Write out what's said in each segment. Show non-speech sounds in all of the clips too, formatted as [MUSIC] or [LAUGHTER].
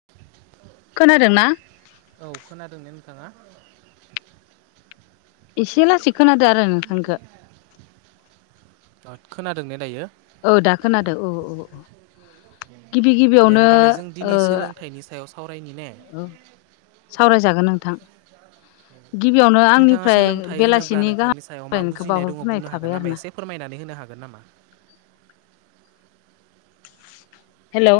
[INAUDIBLE] खोनादों ना औ खोनादों ने नोंथाङा? एसे लासै खोनादो आरो नोंथांनिखो। अ खोनादों ने दायो? औ दा खोनादों औ औ औ। गिबि दे गिबियावनो होमबालाय जों ओ दिनै सोलोंथाइनि सायाव सावरायनि ने। औ सावरायजागोन नोंथां गिबियावनो [UNINTELLIGIBLE] [INAUDIBLE] नोंथाङा आंनिफ्राय सोलोंथाइ होनोब्ला बेलासिनि गाहाम नोंथांनि सायाव मा हामलायनायखौ बुजिनाय दङ बावहरग्रोनाय बुंनो हागोन थाबाय आरो नामा ना एसे। फोरमायनानै होनो हागोन नामा? हेल'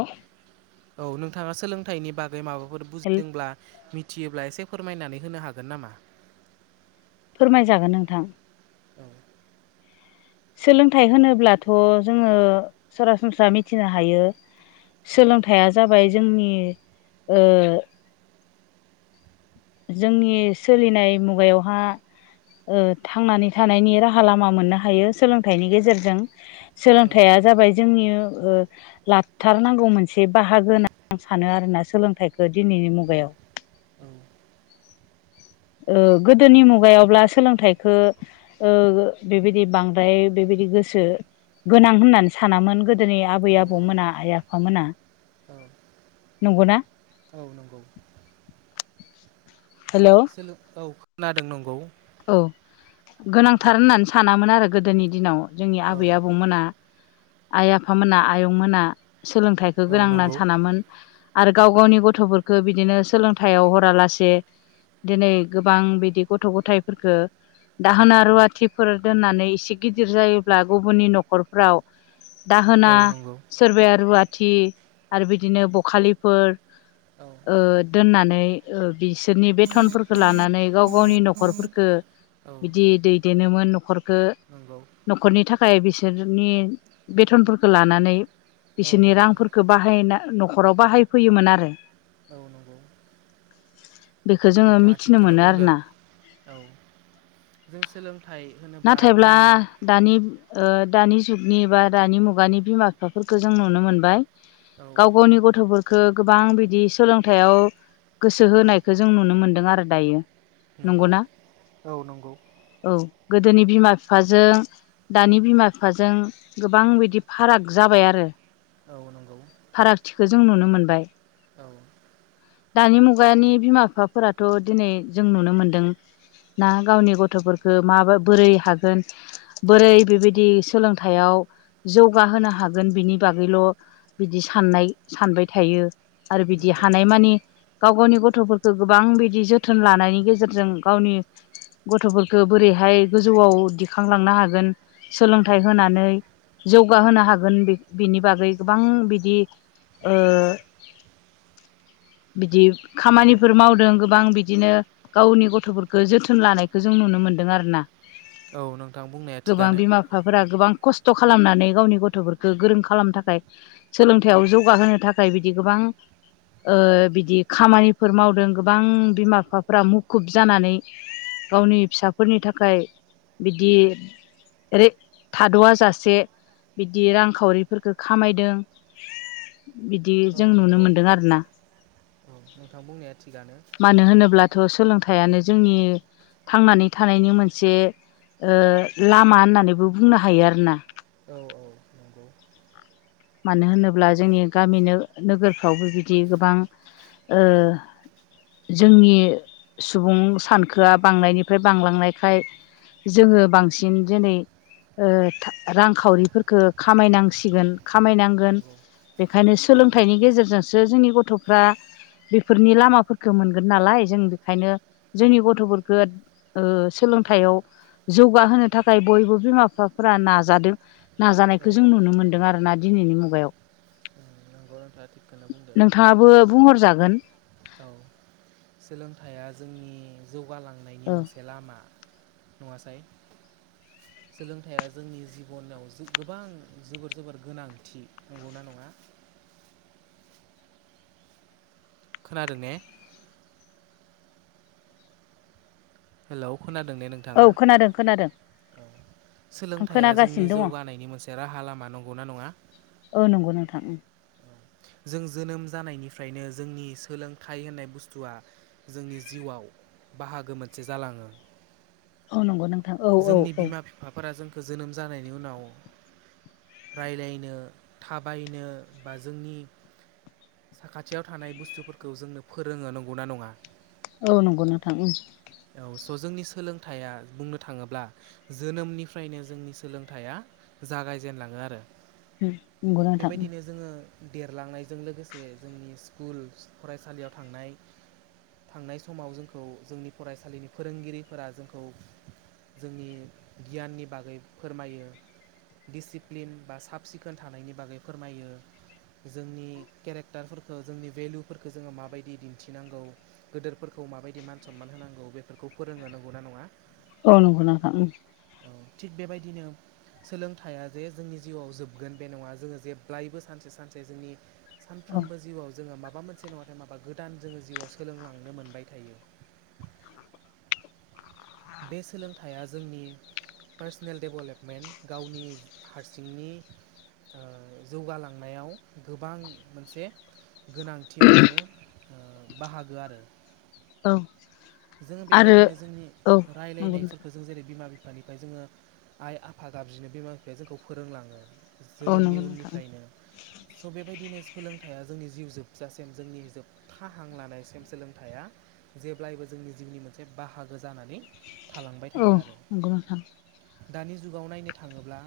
औ नोंथाङा सोलोंथाइनि बागै माबाफोर बुजिदोंब्ला मिथियोब्ला एसे फोरमायनानै होनो हागोन नामा? फोरमायजागोन नोंथां औ सोलोंथाइ होनोब्लाथ' जोङो सरासनस्रा मिथिनो हायो औ सोलोंथाइया जाबाय जोंनि ओ जोंनि सोलिनाय मुगायावहा ओशथांनानै थानायनि राहा लामा मोननो हायो सोलोंथाइनि गेजेरजों। औ सोलोंथाइया जाबाय जोंनि ओ लाथारनांगौ मोनसे बाहागो होननानै आं सानो आरोना सोलोंथाइखौ दिनैनि मुगायाव। औ ओ गोदोनि मुगायावब्ला सोलोंथाइखो ओ बेबायदि बांद्राय बेबायदि गोसो गोनां होननानै सानामोन गोदोनि आबै औ आबौमोना आइ आफामोना। औ नंगौना औ नंगौ हेल' [UNINTELLIGIBLE] औ खोनादों नंगौ औ गोनांथार होननानै सानामोन आरो गोदोनि दिनाव जोंनि औ आबै आबौमोना। आइ आफामोना, आयं मोना सोलोंथाइखौ औ गोनां नंगौ होननानै सानामोन। आरो गाव गावनि गथ'फोरखौ बिदिनो सोलोंथाइयाव हरालासे दिनै गोबां बिदि गथ' गथाय फोरखो दाहोना रुवाथिफोर दोननानै एसे गिदिर जायोब्ला गुबुननि न'खर फ्राव औ दाहोना नंगौ सोरबाया रुवाथि आरो बिदिनो बखालिफोर औ ओ दोननानै ओ बिसोरनि बेथनफोरखौ लानानै गाव गावनि न'खरफोर खो औ बिदि दैदेनोोमोन न'खरखो। नंगौ। न'खरनि थाखाय बिसोरनि बेथनफोरखौ लानानै बिसोरनि नंगौ रांफोरखौ बाहायना न'खराव बाहायफैयोमोन आरो [INAUDIBLE] बेखौ जोङो नोंथाङा मिथिनो थिगखौनो मोनो बुंदों आरोना औ जों सोलोंथाइ होनो नाथायब्ला दानि ओ दानि जुगनि बा दानि मुगानि बिमा बिफाफोरखौ जों नुनो मोनबाय औ गाव गावनि गथ'फोरखौ खो गोबां बिदि सोलोंथायाइयाव गोसो होनायखौ जों नुनो मोनदों आरो दायो नंगौ नंगौना औ नंगौ औ गोदोनि बिमा बिफाजों दानि बिमा बिफाजों गोबां बिदि फाराग जाबाय आरो औ नंगौ फारागथिखौ जों नुनो मोनबाय। औ दानि मुगानि बिमा बिफाफोराथ' दिनै जों नुनो मोनदों ना गावनि गथ'फोरखौ मा बोरै हागोन बोरै बेबायदि सोलोंथाइयाव जौगाहोनो हागोन बिनि बागैल' बिदि साननाय सानबाय थायो आरो बिदि नंगौ हानायमानि गाव गावनि गथ'फोरखौ गोबां बिदि जोथोन लानायनि गेजेरजों गावनि गथ'फोरखौ बोरैहाय गोजौआव दिखांलांनो हागोन नंगौ सोलोंथाइ होनानै जौगाहोनो हागोन बिनि बागै गोबां बिदि ओ [INAUDIBLE] बिदि नंगौ खामानिफोर मावदों गोबां बिदिनो गावनि गथ'फोरखौ जोथोन लानायखौ जों नुनो मोन्दों आरो ना औ नोंथां बुंनाया थिगानो बिफाफोरा गोबां खस्थ' खालामनानै गावनि गथ'फोरखौ गोरों खालामनो थाखाय औ सोलोंथायाइयाव जौगाहोनो थाखाय बिदि गोबां ओ बिदि खामानिफोर मावदों गोबां बिमा बिफाफ्रा मुखुब जानानै गावनि फिसाफोरनि थाखाय बिदि ओरै थाद'व जासे बिदि रांखावरिफोरखौ खामायदों बिदि औ जों नुनो नंगौ मोनदों आरो ना औ नोंथां बुंनाया थिगानो मानो होनोब्लाथ' सोलोंथाइयानो जोंनि थांनानै थानायनि मोनसे ओ लामा होननानैबो बुंनो हायो आरोना औ औ नंगौ मानो होनोब्ला जोंनि गामि नोगोरफ्रावबो बिदि गोबां ओ जोंनि सुबुं सानखोआ बांनायनिफ्राय बांलांनायखाय जोङो बांसिन दिनै ओ रांखावरिफोरखौ खामायनांसिगोन खामायनांगोन नंगौ बेखायनो औ सोलोंथाइनि गेजेरजोंसो जोंनि गथ'फ्रा बेफोरनि लामाफोरफोरखौ मोनगोन नालाय जों बेखायनो जोंनि गथ'फोरखौ ओ सोलोंथाइयाव जौगाहोनो थाखाय बयबो बिमा बिफाफोरा नाजादों औ नाजानायखौ जों औ नुनो मोनदों नंगौ आरोना दिनैनि मुगायाव नंगौ नोंथाङा थिगखौनो बुंदों नोंथाङाबो बुंहरजागोन औ सोलोंथाइया जोंनि जौगालांनायनि औ मोनसे लामा नङासाय [INAUDIBLE] सोलोंथाइया जोंनि जिबनाव गोबां जोबोर जोबोर गोनांथि नंगौना नङा खोनादों ने हेल' खोनादों ने नों औ खोनादों खोनादों आं सोलोंथाइया जोंनि खोनागासिनो दङ जौगानायनि मोनसे राहा लामा नंगौ ना नङा औ नंगौ नोंथां जों जोनोम जानायनिफ्रायनो जोंनि सोलोंथाइ होननाय बुस्थुआ जोंनि जिउआव बाहागो मोन जालाङो औ नंगौ नोंथां औ औ जोंनि औ बिमा फि फाफोरा जोंखौ जोनोम जानायनि उनाव रायलायनो थाबायनो बा जोंनि साखाथियाव थानाय बुस्थुफोरखौ जोंनो फोरोङो नंगौ ना नङा औ नंगौ नोंथां औ स' जोंनि सोलोंथाइया बुंनो थाङोब्ला जोनोमनिफ्रायनो जोंनि सोलोंथाइया जागायजेनलाङो आरो उम नंगौ नोंथां उम बेबायदिनो जोङो देरलांनायजों लोगोसे जे जोंनि स्कुल फरायसालियाव थांनाय थांनाय समाव जोंखौ जोंनि फरायसालिनि फोरोंगिरिफोरा जोंखौ जोंनि गियाननि बागै फोरमायो डिसिप्लिन बा साब सिखोन थानायनि बागै फोरमायो जोंनि केरेक्टारफोरखो जोंनि भेलुफोरखो जोङो माबायदि दिन्थिनांगौ गोदोरफोरखौ माबायदि मान सनमान होनांगौ बेफोरखौ फोरोङो नंगौ ना नङा? औ नंगौ नोंथां उम औ थिग बेबायदिनो सोलोंथाइया जे जोंनि जिउआव जोबगोन बे नङा जोङो जेब्लायबो सानसे सानसे जोंनि औ सानफ्रोमबो जिउआव जोङो माबा मोनसे नङाथाय माबा गोदान जोङो जिउआव सोलोंलांनो मोनबाय थायो। बे सोलोंथाइया जोंनि पार्सनेल डेभ'लेपमेन्ट गावनि हारसिंनि ओ जौगालांनायाव गोबां मोनसे गोनांथि मोनसे ओ बाहागो आरो। औ जोङो आरो बेबायदिनो जोंनि औ नंगौ नोंथां रायलायनायफोरखो जों जेरै बिमा बिफानिफाय जोङो आइ आफा गाबज्रिनो बिमा बिफाया जोंखौ फोरोंलाङो औ जोनोमनि नंगौ नोंथां उननिफ्रायनो स' बेबायदिनो सोलोंथाइया जोंनि जिउ जोबजासेम जोंनि जोब था हां लानायसिम सोलोंथाइया जेब्लायबो जोंनि जिउनि मोनसे बाहागो जानानै थालांबाय औ थायो आरो। नंगौ नोंथां दानि जुगाव नायनो थाङोब्ला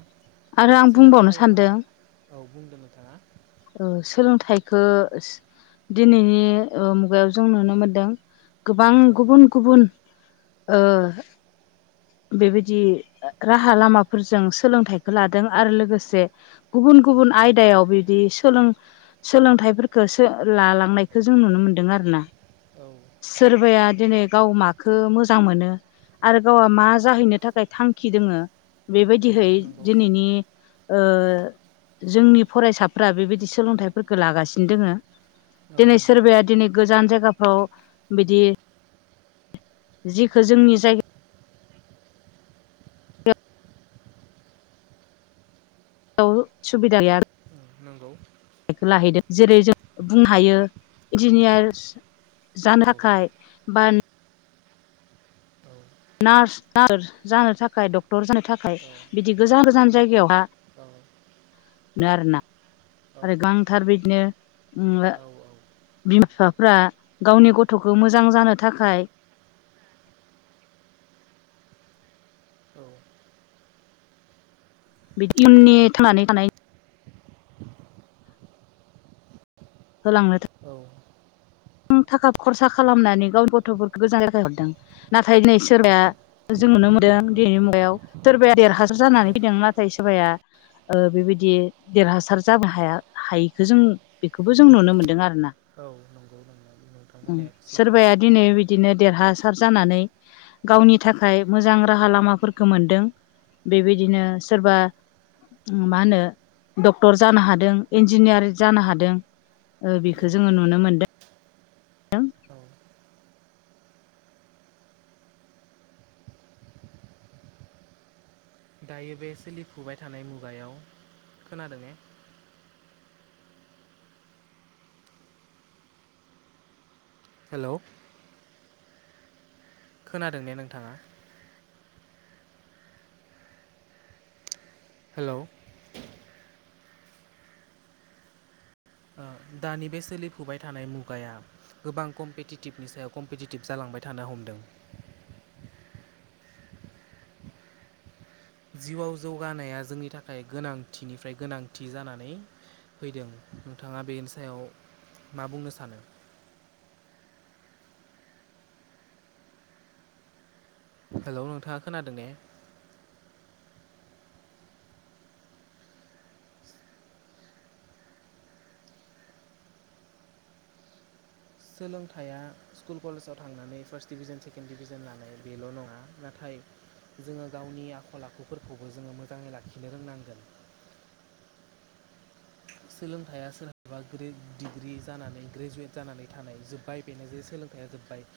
आरो आं बुंबावनो सोलोंथाइ नङा सानदों औ बुंदो नोंथाङा ओ सोलोंथाइखो दिनैनि ओ मुगायाव जों नुनो मोनदों गोबां औ गुबुन गुबुन ओ बेबायदि राहा लामाफोरजों सोलोंथाइखो लादों आरो लोगोसे गुबुन गुबुन आयदायाव बिदि सोलों सोलोंथाइफोरखो सो लालांनायखो जों नुनो मोनदों आरो ना। औ सोरबाया दिनै गाव माखो मोजां मोनो आरो गावआ मा जाहैनो थाखाय थांखि दोङो उम बेबायदिहै नंगौ दिनैनि ओ जोंनि फरायसाफ्रा बेबायदि सोलोंथाइफोरखो लागासिनो दोङो। औ दिनै नंगौ सोरबाया दिनै गोजान जायगाफ्राव बिदि जिखो जोंनि जायगा याव सुबिदा गैया नोंगौ। एखो लाहैदो जेरै जों बुंनो हायो इन्जिनियार जानो औ थाखाय बान औ नार्स [UNINTELLIGIBLE] जानो थाखाय डक्टर जानो थाखाय बिदि गोजान गोजान जायगायावहा औ नो आरोना औ आरो गांथार बिदिनो ओ औ औ बिमा बिफाफ्रा गावनि गथ'खो मोजां जानो थाखाय औ बिदि इयुननि थांनानै थानाय होलांनो औ बां थाखा खरसा खालामनानै गावनि गथ'फोरखो गोजान [INAUDIBLE] हरदों नाथाय नै औ सोरबाया जों नुनो मोनदों दिनैनि मुगायाव सोरबाया देरहासार औ जानानै फैदों नाथाय सोरबाया ओ बेबायदि देरहासार जानो हाया हायिखो जों बेखोबो जों नुनो मोनदों आरोना। औ नंगौ नंनाया ओं सोरबाया दिनै बिदिनो देरहासार जानानै गावनि थाखाय मोजां राहा लामाफोरखो मोनदों बेबायदिनो सोरबा उम मा होनो डक्टर जानो हादों इन्जिनियार जानो हादों। ओ औ बेखो जोङो नुनो मोनदो दों। औ दायो बे सोलिफुबाय थानाय मुगायाव खोनादों ने हेलौ खोनादों ने नोंथाङा हेलौ आ दानि बे सोलिफुबाय थानाय मुगाया गोबां कम्पिटिटिभनि सायाव कम्पिटिटिभ जालांबाय थानो हमदों जिउआव जौगानाया जोंनि थाखाय गोनांथिनिफ्राय गोनांथि जानानै फैदों नोंथाङा बेनि सायाव मा बुंनो सानो हेलौ नोंथाङा खोनादों ने सोलोंथाइया स्कुल कलेजाव थांनानै फार्स्ट डिभिजन सेकेणड डिभिजन लानाय बेल' नङा नाथाय जोङो गावनि आखल आखुफोरखौबो जोङो मोजाङै लाखिनो रोंनांगोन सोलोंथाइया सोरहाबा डिग्रि जानानै ग्रेजुवेट जानानै थानाय जोब्बाय बेनो जे सोलों या जोब्बाय